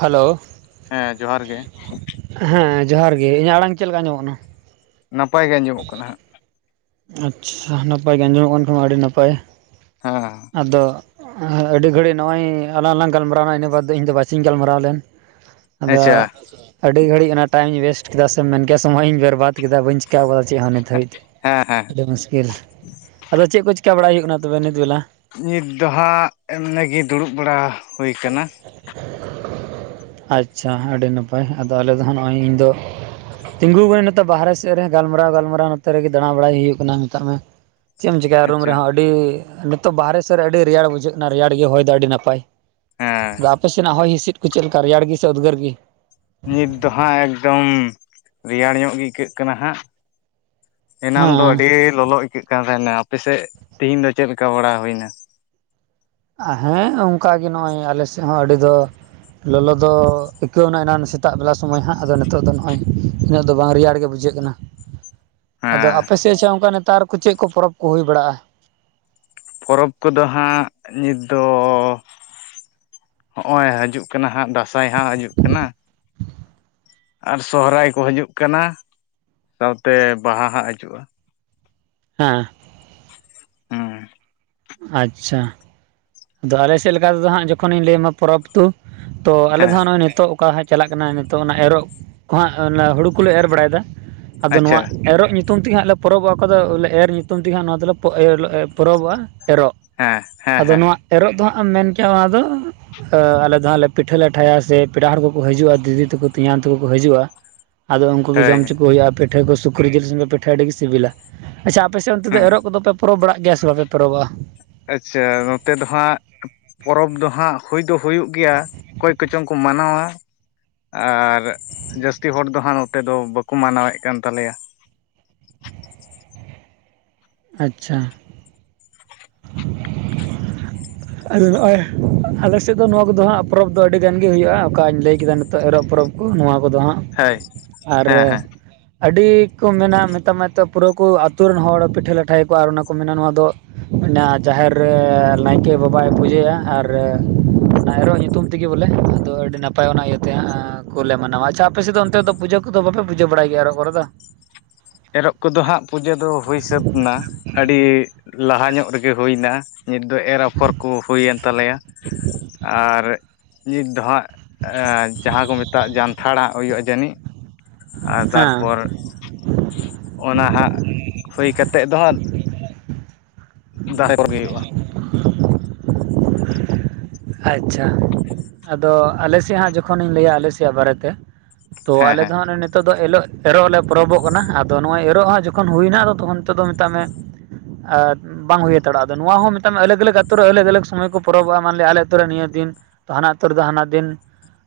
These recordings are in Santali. ᱦᱟᱞᱳ᱾ ᱦᱮᱸ ᱡᱚᱦᱟᱨ ᱜᱮ᱾ ᱦᱮᱸ ᱡᱚᱦᱟᱨ ᱜᱮ, ᱤᱧᱟᱹᱜ ᱟᱲᱟᱝ ᱪᱮᱜ ᱞᱮᱠᱟ ᱟᱸᱡᱚᱢᱚᱜ ᱠᱟᱱᱟ? ᱱᱟᱯᱟᱭ ᱜᱮ ᱟᱸᱡᱚᱢᱚᱜ ᱠᱟᱱᱟ ᱦᱟᱸᱜ᱾ ᱟᱪᱪᱷᱟ, ᱱᱟᱯᱟᱭ ᱜᱮ ᱟᱸᱡᱚᱢᱚᱜ ᱠᱟᱱ ᱠᱷᱟᱱ ᱢᱟ ᱟᱹᱰᱤ ᱱᱟᱯᱟᱭ᱾ ᱦᱮᱸ᱾ ᱟᱫᱚ ᱟᱹᱰᱤ ᱜᱷᱟᱹᱲᱤ ᱱᱚᱜᱼᱚᱭ ᱟᱞᱟᱝ ᱞᱟᱝ ᱜᱟᱞᱢᱟᱨᱟᱣᱱᱟ, ᱤᱱᱟᱹ ᱵᱟᱫ ᱫᱚ ᱤᱧᱫᱚ ᱵᱟᱪᱤᱧ ᱜᱟᱞᱢᱟᱨᱟᱣ ᱞᱮᱱ᱾ ᱟᱫᱚ ᱟᱪᱪᱷᱟ ᱟᱹᱰᱤ ᱜᱷᱟᱹᱲᱤᱡ ᱚᱱᱟ ᱴᱟᱭᱤᱢᱤᱧ ᱚᱭᱮᱥᱴ ᱠᱮᱫᱟ, ᱥᱮ ᱢᱮᱱᱠᱮᱭᱟ ᱥᱚᱢᱚᱭ ᱤᱧ ᱵᱮᱨᱵᱟᱫ ᱠᱮᱫᱟ ᱵᱟᱹᱧ ᱪᱮᱠᱟᱣ ᱠᱟᱫᱟ ᱪᱮᱜ ᱦᱚᱸ ᱱᱤᱛ ᱦᱟᱹᱵᱤᱡ ᱛᱮ᱾ ᱦᱮᱸ ᱦᱮᱸ᱾ ᱟᱹᱰᱤ ᱢᱩᱥᱠᱤᱞ ᱟᱫᱚ ᱪᱮᱜ ᱠᱚ ᱪᱤᱠᱟᱹ ᱵᱟᱲᱟᱭ ᱦᱩᱭᱩᱜ ᱠᱟᱱᱟ ᱛᱚᱵᱮ ᱱᱤᱛ ᱵᱮᱞᱟ? ᱱᱤᱛ ᱫᱚ ᱦᱟᱸᱜ ᱮᱢᱱᱤᱜᱮ ᱫᱩᱲᱩᱵ ᱵᱟᱲᱟ ᱦᱳᱭ ᱠᱟᱱᱟ᱾ [inaudible] ᱟᱪᱪᱷᱟ ᱟᱹᱰᱤ ᱱᱟᱯᱟᱭ, ᱟᱫᱚ ᱟᱞᱮ ᱫᱚ ᱦᱟᱸᱜ ᱱᱚᱜᱼᱚᱭ ᱤᱧ ᱫᱚ ᱛᱤᱸᱜᱩᱣ ᱠᱟᱹᱱᱤᱧ ᱱᱤᱛᱚᱜ ᱵᱟᱦᱟᱨᱮ ᱥᱮᱜ ᱨᱮ ᱜᱟᱞᱢᱟᱨᱟᱣ ᱜᱟᱞᱢᱟᱨᱟᱣ ᱱᱚᱛᱮ ᱨᱮᱜᱮ ᱫᱟᱬᱟ ᱵᱟᱲᱟᱭ ᱦᱩᱭᱩᱜ ᱠᱟᱱᱟ ᱢᱮᱛᱟᱜ ᱢᱮ᱾ ᱪᱮᱜ ᱮᱢ ᱪᱮᱠᱟᱭᱟ ᱨᱩᱢ ᱟᱪᱪᱷᱟ ᱨᱮᱦᱚᱸ, ᱟᱹᱰᱤ ᱱᱤᱛᱚᱜ ᱵᱟᱦᱟᱨᱮ ᱥᱮᱜ ᱨᱮ ᱟᱹᱰᱤ ᱨᱮᱭᱟᱲ ᱵᱩᱡᱷᱟᱹᱜ ᱠᱟᱱᱟ ᱨᱮᱭᱟᱲ ᱜᱮ ᱦᱚᱭ ᱫᱚ ᱟᱹᱰᱤ ᱱᱟᱯᱟᱭ᱾ ᱦᱮᱸ ᱟᱨ ᱟᱯᱮ ᱥᱮᱱᱟᱜ ᱦᱚᱭ ᱦᱤᱸᱥᱤᱫ ᱠᱩ ᱪᱮᱜ ᱞᱮᱠᱟ? ᱨᱮᱭᱟᱲ ᱜᱤ ᱥᱮ ᱩᱫᱜᱟᱹᱨ ᱜᱤ? ᱱᱤᱛ ᱫᱚ ᱦᱟᱸᱜ ᱮᱠᱫᱚᱢ ᱨᱮᱭᱟᱲ ᱧᱚᱜ ᱜᱮ ᱟᱹᱭᱠᱟᱹᱜ ᱠᱟᱱᱟ ᱦᱟᱸᱜ᱾ ᱮᱱᱟᱱ ᱫᱚ ᱦᱮᱸ ᱟᱹᱰᱤ ᱞᱚᱞᱚ ᱟᱹᱭᱠᱟᱹᱜ ᱠᱟᱱ ᱛᱟᱸᱦᱮᱸᱱᱟ ᱟᱯᱮᱥᱮᱫ ᱛᱮᱦᱤᱧ ᱫᱚ ᱪᱮᱫ ᱞᱮᱠᱟ ᱵᱟᱲᱟ ᱦᱩᱭᱱᱟ? ᱦᱮᱸ ᱚᱝᱠᱟᱜ ᱜᱮ ᱱᱚᱜᱼᱚᱭ ᱟᱞᱮ ᱥᱮᱫ ᱦᱚᱸ ᱟᱹᱰᱤ ᱫᱚ ᱞᱚᱞᱚ ᱫᱚ ᱟᱹᱭᱠᱟᱹᱣ ᱱᱟ ᱮᱱᱟᱱ ᱥᱮᱛᱟᱜ ᱵᱮᱞᱟ ᱥᱚᱢᱚᱭ ᱦᱟᱸᱜ ᱟᱫᱚ ᱱᱤᱛᱚᱜ ᱫᱚ ᱱᱚᱜᱼᱚᱭ ᱤᱱᱟᱹᱜ ᱫᱚ ᱵᱟᱝ ᱨᱮᱭᱟᱲ ᱜᱮ ᱵᱩ ᱡᱷᱟᱹᱜ ᱠᱟᱱᱟ, ᱟᱫᱚ ᱦᱮᱸ ᱟᱯᱮ ᱥᱮᱫᱪ ᱚᱱᱠᱟ ᱱᱮᱛᱟᱨ ᱠᱚ ᱪᱮᱫ ᱠᱚ ᱯᱚᱨᱚᱵᱽ ᱠᱚ ᱦᱩᱭ ᱵᱟᱲᱟᱜᱼᱟ? ᱯᱚᱨᱚᱵᱽ ᱠᱚᱫᱚ ᱦᱟᱸᱜ ᱱᱤᱛ ᱫᱚ ᱦᱚᱸᱜᱼᱚᱭ ᱦᱤᱡᱩᱜ ᱠᱟᱱᱟ ᱦᱟᱸᱜ ᱫᱟᱸᱥᱟᱭ ᱦᱟᱸᱜ ᱦᱤᱡᱩᱜ ᱠᱟᱱᱟ᱾ ᱟᱨ ᱥᱚᱦᱚᱨᱟᱭ ᱠᱚ ᱦᱤᱡᱩᱜ ᱠᱟᱱᱟ, ᱥᱟᱶᱛᱮ ᱵᱟᱦᱟ ᱦᱟᱸᱜ ᱦᱤᱡᱩᱜᱼᱟ᱾ ᱦᱟᱸ᱾ ᱦᱩᱸ᱾ ᱟᱪᱪᱷᱟ᱾ ᱟᱫᱚ ᱟᱞᱮ ᱥᱮᱫ ᱞᱮᱠᱟ ᱛᱚ ᱦᱟᱸᱜ ᱡᱚᱠᱷᱚᱱᱤᱧ ᱞᱟᱹᱭ ᱟᱟᱢᱟ ᱯᱚᱨᱚᱵᱽ ᱛᱩ ᱛᱚ ᱟᱞᱮ ᱫᱚ ᱦᱮᱸ ᱦᱟᱸᱜ ᱱᱚᱜᱼᱚᱭ ᱱᱤᱛᱚᱜ ᱚᱠᱟ ᱦᱟᱸᱜ ᱪᱟᱞᱟᱜ ᱠᱟᱱᱟ ᱱᱤᱛᱚᱜ ᱚᱱᱟ ᱮᱨᱚᱜ ᱠᱚ ᱦᱟᱸᱜ ᱚᱱᱟ ᱦᱩᱲᱩ ᱠᱚᱞᱮ ᱮᱨ ᱵᱟᱲᱟᱭᱫᱟ ᱟᱫᱚ ᱟᱪᱪᱷᱟ ᱱᱚᱣᱟ ᱮᱨᱚᱜ ᱧᱩᱛᱩᱢ ᱛᱮᱜᱮ ᱦᱟᱸᱜ ᱞᱮ ᱯᱚᱨᱚᱵᱚᱜᱼᱟ, ᱚᱠᱚ ᱫᱚᱮ ᱮᱨ ᱧᱩᱛᱩᱢ ᱛᱮᱜᱮ ᱦᱟᱸᱜ ᱱᱚᱣᱟ ᱫᱚᱞᱮ ᱮ ᱯᱚᱨᱚᱵᱚᱜᱼᱟ᱾ ᱮᱨᱚᱜ ᱦᱮᱸ ᱦᱮᱸ ᱟᱫᱚ ᱦᱮᱸ ᱱᱚᱣᱟ ᱮᱨᱚᱜ ᱫᱚ ᱦᱟᱸᱜ ᱮᱢ ᱢᱮᱱ ᱠᱮᱜᱼᱟ ᱱᱚᱣᱟ ᱫᱚ ᱮ ᱟᱞᱮ ᱫᱚ ᱦᱟᱸᱜ ᱞᱮ ᱯᱤᱴᱷᱟᱹ ᱞᱟᱴᱷᱟᱭᱟ ᱥᱮ ᱯᱮᱲᱟ ᱦᱚᱲ ᱠᱚᱠᱚ ᱦᱤᱡᱩᱜᱼᱟ ᱫᱤᱫᱤ ᱛᱟᱠᱚ ᱛᱮᱧᱟᱝ ᱛᱟᱠᱚ ᱠᱚ ᱦᱤᱡᱩᱜᱼᱟ᱾ ᱟᱫᱚ ᱩᱝᱠᱩ ᱜᱮ ᱦᱳᱭ ᱡᱚᱢᱪᱚ ᱠᱚ ᱦᱩᱭᱩᱜᱼᱟ ᱯᱤᱴᱷᱟᱹ ᱠᱚ ᱥᱩᱠᱨᱤ ᱡᱤᱞ ᱥᱚᱢᱜᱮ ᱯᱤᱴᱷᱟᱹ ᱟᱹᱰᱤ ᱜᱤ ᱥᱤᱵᱤᱞᱟ᱾ ᱟᱪᱪᱷᱟ ᱟᱯᱮ ᱥᱮᱫ ᱚᱱᱛᱮ ᱫᱚ ᱦᱮᱸ ᱮᱨᱚᱜ ᱠᱚᱫᱚ ᱯᱮ ᱯᱚᱨᱚᱵᱽ ᱵᱟᱲᱟᱜ ᱜᱮᱭᱟ ᱥᱮ ᱵᱟᱯᱮ ᱯᱚᱨᱚᱵᱚᱜᱼᱟ? ᱟᱪᱪᱷᱟ ᱱᱚᱛᱮ ᱫᱚ ᱦᱟᱸᱜ ᱯᱚᱨᱚᱵᱽ ᱫᱚ ᱦᱟᱸᱜ ᱦᱩᱭ ᱫᱚ ᱦᱩᱭᱩᱜ ᱜᱮᱭᱟ ᱚᱠᱚᱭ ᱠᱚᱪᱚᱝ ᱠᱚ ᱢᱟᱱᱟᱣᱟ᱾ ᱟᱨ ᱡᱟᱹᱥᱛᱤ ᱦᱚᱲ ᱫᱚ ᱦᱟᱸᱜ ᱱᱚᱛᱮ ᱫᱚ ᱵᱟᱠᱚ ᱢᱟᱱᱟᱣᱮᱫ ᱠᱟᱱ ᱛᱟᱞᱮᱭᱟ᱾ ᱟᱪᱪᱷᱟ᱾ ᱟᱫᱚ ᱱᱚᱜᱼᱚᱭ ᱟᱞᱮᱥᱮᱫ ᱫᱚ ᱱᱚᱣᱟ ᱠᱚᱫᱚ ᱦᱟᱸᱜ ᱯᱚᱨᱚᱵᱽ ᱫᱚ ᱟᱹᱰᱤ ᱜᱟᱱᱜ ᱜᱮ ᱦᱩᱭᱩᱜᱼᱟ ᱚᱠᱟᱧ ᱞᱟᱹᱭ ᱠᱮᱫᱟ ᱱᱤᱛᱚᱜ ᱮᱨᱚᱜ ᱯᱚᱨᱚᱵᱽ? ᱠᱚ ᱱᱚᱣᱟ ᱠᱚᱫᱚ ᱦᱟᱸᱜ ᱦᱳᱭ ᱟᱨ ᱦᱮᱸ ᱦᱮᱸ ᱟᱹᱰᱤ ᱠᱚ ᱢᱮᱱᱟ ᱢᱮᱛᱟᱜ ᱢᱟ ᱱᱛᱚᱜ ᱯᱩᱨᱟᱹ ᱠᱚ ᱟᱛ ᱨᱮᱱ ᱦᱚᱲ ᱯᱤᱴᱷᱟᱹ ᱞᱟᱴᱷᱟᱭᱠᱚ ᱟᱨ ᱚᱱᱟ ᱠᱚ ᱢᱮᱱᱟ ᱱᱚᱣᱟ ᱫᱚ, ᱚᱱᱟ ᱡᱟᱦᱮᱨ ᱨᱮ ᱞᱟᱭᱤᱱ, ᱠᱮ ᱵᱟᱵᱟᱭ ᱯᱩᱡᱟᱹᱭᱟ ᱟᱨ ᱮᱨᱚᱜ ᱧᱩᱛᱩᱢ ᱛᱮᱜᱮ ᱵᱚᱞᱮ ᱟᱫᱚ ᱟᱹᱰᱤ ᱱᱟᱯᱟᱭ ᱚᱱᱟ ᱤᱭᱟᱹᱛᱮ ᱦᱟᱸᱜ, ᱠᱚᱞᱮ ᱢᱟᱱᱟᱣᱟ ᱟᱪᱷᱟ ᱟᱯᱮ ᱥᱮᱫ ᱚᱱᱛᱮ ᱫᱚ ᱯᱩᱡᱟᱹ ᱠᱚᱫᱚ ᱵᱟᱯᱮ ᱯᱩᱡᱟᱹ ᱵᱟᱲᱟᱭ ᱜᱮᱭᱟ ᱟᱨᱚᱜ ᱠᱚ ᱨᱮ ᱫᱚ? ᱮᱨᱚᱜ ᱠᱚᱫᱚ ᱦᱟᱸᱜ ᱯᱩᱡᱟᱹ ᱫᱚ ᱦᱩᱭ ᱥᱟᱹᱛ ᱮᱱᱟ ᱟᱹᱰᱤ ᱞᱟᱦᱟ ᱧᱚᱜ ᱨᱮᱜᱮ ᱦᱩᱭᱱᱟ᱾ ᱱᱤᱛ ᱫᱚ ᱮᱨ ᱟᱯᱷᱚᱨ ᱠᱚ ᱦᱩᱭᱮᱱ ᱛᱟᱞᱮᱭᱟ ᱟᱨ, ᱱᱤᱛ ᱫᱚ ᱦᱟᱸᱜ ᱡᱟᱦᱟᱸ ᱠᱚ ᱢᱮᱛᱟᱜ ᱡᱟᱱᱛᱷᱟᱲᱟᱜ ᱦᱩᱭᱩᱜᱼᱟ ᱡᱟᱹᱱᱤᱡ? ᱟᱨ ᱦᱮᱸ ᱛᱟᱨᱯᱚᱨ ᱚᱱᱟ ᱦᱟᱸᱜ ᱦᱩᱭ ᱠᱟᱛᱮᱫ ᱫᱚ ᱦᱟᱸᱜ, ᱫᱟᱨᱮ ᱠᱚ ᱦᱩᱭᱩᱜᱼᱟ᱾ ᱟᱪᱪᱷᱟ ᱟᱫᱚ ᱟᱞᱮ ᱥᱮᱭᱟᱜ ᱦᱟᱸᱜ ᱡᱚᱠᱷᱚᱱᱤᱧ ᱞᱟᱹᱭᱟ ᱟᱞᱮ ᱥᱮᱭᱟᱜ ᱵᱟᱨᱮᱛᱮ? ᱛᱚ ᱦᱮᱸ ᱟᱞᱮ ᱦᱮᱸ ᱫᱚ ᱦᱟᱸᱜ ᱱᱤᱛᱚᱜ ᱫᱚ ᱮᱞᱚᱜ, ᱮᱨᱚᱜ ᱞᱮ ᱯᱚᱨᱚᱵᱚᱜ ᱠᱟᱱᱟ ᱟᱫᱚ ᱱᱚᱜᱼᱚᱭ ᱮᱨᱚᱜ ᱟᱜ ᱡᱚᱠᱷᱚᱱ ᱦᱩᱭᱱᱟ ᱟᱫᱚ ᱛᱚᱠᱷᱚᱱ ᱛᱮᱫᱚ ᱫᱚ ᱢᱮᱛᱟᱜ ᱢᱮ? ᱵᱟᱝ ᱦᱩᱭ ᱦᱟᱛᱟᱲᱚᱜᱼᱟ ᱟᱫᱚ ᱱᱚᱣᱟ ᱦᱚᱸ ᱢᱮᱛᱟᱜᱼᱟ ᱟᱹᱞᱟᱜᱽ ᱟᱹᱞᱟᱜᱽ ᱟᱛᱳ ᱨᱮ ᱟᱹᱞᱟᱜᱽ ᱟᱹᱞᱟᱜᱽ ᱥᱚᱢᱚᱭ ᱠᱚ ᱯᱚᱨᱚᱵᱚᱜᱼᱟ ᱢᱟᱱᱞᱮ ᱟᱞᱮ ᱛᱩ ᱨᱮ ᱱᱤᱭᱟᱹ ᱫᱤᱱ ᱛᱚ ᱦᱟᱱᱟ ᱟᱹᱛᱳ ᱨᱮᱫᱚ ᱦᱟᱱᱟ ᱫᱤᱱ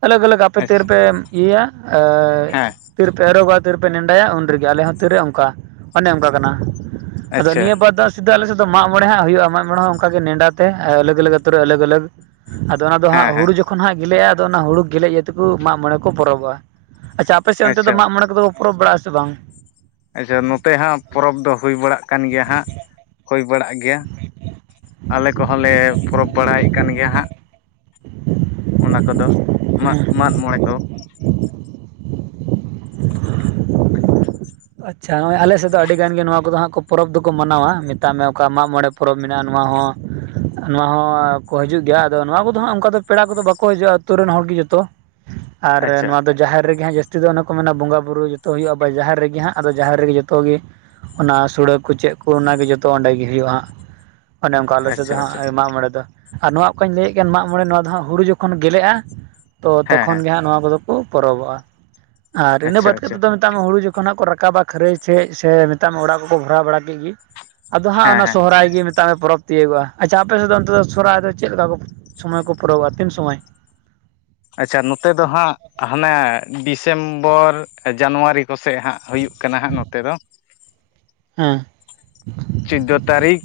ᱟᱞᱟᱜᱽ ᱟᱞᱟᱜᱽ ᱟᱯᱮ ᱛᱤᱨ ᱟᱪᱪᱷᱟ ᱨᱮᱯᱮ ᱤᱭᱟᱹᱭᱟ ᱮᱸ ᱦᱮᱸ ᱛᱤᱨᱯᱮ ᱮᱨᱚᱜᱚ ᱜᱟ ᱛᱤᱨ ᱨᱮᱯᱮ ᱱᱮᱰᱟᱭᱟ ᱩᱱ ᱨᱮᱜᱮ ᱟᱞᱮ ᱦᱚᱸ ᱛᱤᱨᱮ ᱚᱱᱠᱟ ᱚᱱᱮ ᱚᱱᱠᱟ ᱠᱟᱱᱟ᱾ ᱟᱫᱚ ᱟᱪᱪᱷᱟ ᱱᱤᱭᱟᱹ ᱯᱟᱫ ᱥᱮᱫᱟᱹ ᱟᱞᱮ ᱥᱮᱫ ᱫᱚ ᱢᱟᱜ ᱢᱚᱬᱮ ᱦᱩᱭᱩᱜᱼᱟ ᱢᱚᱬᱮ ᱦᱚᱸ ᱚᱱᱠᱟ ᱜᱮ ᱱᱮᱸᱰᱟ ᱛᱮ ᱟᱞᱟᱜ ᱟᱞᱟᱜ ᱟᱹᱛᱳ ᱨᱮ ᱟᱞᱟᱜ ᱟᱞᱟᱜ, ᱟᱫᱚ ᱚᱱᱟ ᱫᱚ ᱦᱮᱸ ᱦᱟᱸᱜ ᱦᱮᱸ ᱦᱩᱲᱩ ᱡᱚᱠᱷᱚᱱ ᱦᱟᱸᱜ ᱜᱮᱞᱮᱜᱼᱟ ᱟᱫᱚ ᱚᱱᱟ ᱦᱩᱲᱩ ᱜᱮᱞᱮ ᱤᱭᱟᱹ ᱛᱮ ᱠᱚ ᱢᱟᱜ ᱢᱚᱬᱮ ᱠᱚ ᱯᱚᱨᱚᱵᱼᱟ᱾ ᱟᱪᱪᱷᱟ ᱟᱯᱮ ᱥᱮᱫ ᱚᱱᱛᱮ ᱫᱚ ᱟᱪᱪᱷᱟ ᱢᱟᱜ ᱢᱚᱬ ᱠᱚᱫᱚ ᱠᱚ ᱯᱚᱨᱚᱵ ᱵᱟᱲᱟᱜ ᱟ ᱥᱮ ᱵᱟᱝ? ᱟᱪᱪᱷᱟ ᱱᱚᱛᱮ ᱦᱟᱸᱜ ᱯᱚᱨᱚᱵᱽ ᱫᱚ ᱦᱩᱭ ᱵᱟᱲᱟᱜ ᱠᱟᱱ ᱜᱮᱭᱟ ᱦᱟᱸᱜ ᱦᱩᱭ ᱵᱟᱲᱟᱜ ᱜᱮᱭᱟ᱾ ᱟᱞᱮ ᱠᱚᱦᱚᱸ ᱞᱮ ᱯᱚᱨᱚᱵᱽ ᱵᱟᱲᱟᱭᱮᱫ ᱠᱟᱱ ᱜᱮᱭᱟ ᱦᱟᱸᱜ? ᱚᱱᱟ ᱠᱚᱫᱚ ᱢᱟᱜ, ᱢᱟᱜ ᱢᱚᱬᱮ ᱠᱚ᱾ ᱟᱪᱪᱷᱟ ᱱᱚᱜᱼᱚᱭ ᱟᱞᱮ ᱥᱮᱫ ᱫᱚ ᱟᱹᱰᱤ ᱜᱟᱱ ᱜᱮ ᱱᱚᱣᱟ ᱠᱚᱫᱚ ᱦᱟᱸᱜ ᱠᱚ ᱯᱚᱨᱚᱵᱽ ᱫᱚᱠᱚ ᱢᱟᱱᱟᱣᱟ ᱢᱮᱛᱟᱜ ᱢᱮ ᱚᱠᱟ ᱢᱟᱜ ᱢᱚᱬᱮ, ᱯᱚᱨᱚᱵᱽ ᱢᱮᱱᱟᱜᱼᱟ ᱱᱚᱣᱟ ᱦᱚᱸ, ᱱᱚᱣᱟ ᱦᱚᱸ, ᱠᱚ ᱦᱤᱡᱩᱜ ᱜᱮᱭᱟ ᱟᱫᱚ ᱱᱚᱣᱟ ᱠᱚᱫᱚ ᱦᱟᱸᱜ ᱚᱱᱠᱟ ᱫᱚ ᱯᱮᱲᱟ ᱠᱚᱫᱚ ᱵᱟᱠᱚ ᱦᱤᱡᱩᱜᱼᱟ ᱟᱹᱛᱩ ᱨᱮᱱ ᱦᱚᱲ ᱜᱮ ᱡᱚᱛᱚ᱾ ᱟᱨ ᱟᱪᱪᱷᱟ ᱱᱚᱣᱟ ᱫᱚ ᱡᱟᱦᱮᱨ ᱨᱮᱜᱮ ᱦᱟᱸᱜ ᱡᱟᱹᱥᱛᱤ ᱫᱚ ᱚᱱᱮ ᱠᱚ ᱢᱮᱱᱟ ᱵᱚᱸᱜᱟ ᱵᱩᱨᱩ ᱡᱚᱛᱚ ᱦᱩᱭᱩᱜᱼᱟ ᱵᱟ ᱡᱟᱦᱮᱨ ᱨᱮᱜᱮ ᱦᱟᱸᱜ᱾ ᱟᱫᱚ ᱡᱟᱦᱮᱨ ᱨᱮᱜᱮ ᱡᱚᱛᱚ ᱜᱮ ᱚᱱᱟ ᱥᱩᱲᱟ. ᱠᱚ ᱪᱮᱫ ᱠᱚ ᱚᱱᱟᱜᱮ ᱡᱚᱛᱚ ᱚᱸᱰᱮ ᱜᱮ ᱦᱩᱭᱩᱜᱼᱟ ᱦᱟᱸᱜ᱾ ᱚᱱᱮ ᱚᱱᱠᱟ ᱟᱞᱮ ᱥᱮᱫ ᱫᱚ ᱟᱪᱪᱷᱟ ᱟᱪᱪᱷᱟ ᱢᱟᱜᱽ ᱢᱚᱬᱮ ᱫᱚ᱾ ᱟᱨ ᱱᱚᱣᱟ ᱚᱠᱟᱧ ᱞᱟᱹᱭᱮᱫ ᱠᱟᱱ ᱢᱟᱜ ᱢᱚᱬᱮ ᱱᱚᱣᱟ ᱫᱚ ᱦᱟᱸᱜ ᱦᱩᱲᱩ ᱡᱚᱠᱷᱚᱱ ᱜᱮᱞᱮᱜᱼᱟ ᱛᱚ ᱦᱮᱸ ᱦᱮᱸ ᱛᱚᱠᱷᱚᱱ ᱜᱮ ᱦᱟᱸᱜ ᱱᱚᱣᱟ ᱠᱚᱫᱚ, ᱠᱚ ᱯᱚᱨᱚᱵᱚᱜᱼᱟ ᱟᱨ ᱤᱱᱟᱹ ᱟᱪᱪᱷᱟ ᱵᱟᱫ ᱟᱪᱪᱷᱟ ᱠᱟᱛᱮᱫ ᱫᱚ ᱢᱮᱛᱟᱜ ᱢᱮ ᱦᱩᱲᱩ ᱡᱚᱠᱷᱚᱱᱟᱜ ᱠᱚ ᱨᱟᱠᱟᱵ ᱨᱟᱠᱟᱵᱟ ᱠᱷᱟᱹᱨᱟᱹᱭ ᱥᱮᱫ ᱥᱮ ᱢᱮᱛᱟᱜ ᱢᱮ ᱚᱲᱟᱜ ᱠᱚᱠᱚ ᱵᱷᱚᱨᱟᱣ ᱵᱟᱲᱟ ᱠᱮᱫ ᱜᱤ ᱟᱫᱚ ᱦᱟᱸᱜ ᱦᱮᱸ ᱚᱱᱟ ᱦᱮᱸ ᱥᱚᱦᱨᱟᱭ ᱜᱮ ᱢᱮᱛ ᱛᱟᱜᱮ ᱯᱚᱨᱚᱵᱽ ᱛᱤᱭᱟᱹᱜᱚᱜᱼᱟ ᱟᱪᱪᱷᱟ ᱟᱯᱮᱥᱮᱫ ᱫᱚ ᱚᱱᱛᱮ ᱫᱚ ᱥᱚᱨᱦᱟᱭ ᱫᱚ ᱪᱮᱫ ᱞᱮᱠᱟ ᱠᱚ ᱥᱚᱢᱚᱭ ᱯᱚᱨᱚᱵᱚᱜ-ᱟ ᱛᱤᱱ ᱥᱚᱢᱚᱭ? ᱟᱪᱪᱷᱟ ᱱᱚᱛᱮ ᱫᱚ ᱦᱟᱸᱜ, ᱦᱟᱱᱟᱮ ᱰᱤᱥᱮᱢᱵᱚᱨ ᱡᱟᱱᱩᱣᱟᱨᱤ ᱠᱚᱥᱮᱜ ᱦᱟᱸᱜ ᱦᱩᱭᱩᱜ ᱠᱟᱱᱟ ᱦᱟᱸᱜ ᱱᱚᱛᱮ ᱫᱚ᱾ ᱦᱮᱸ, ᱪᱳᱫᱫᱳ ᱛᱟᱹᱨᱤᱠᱷ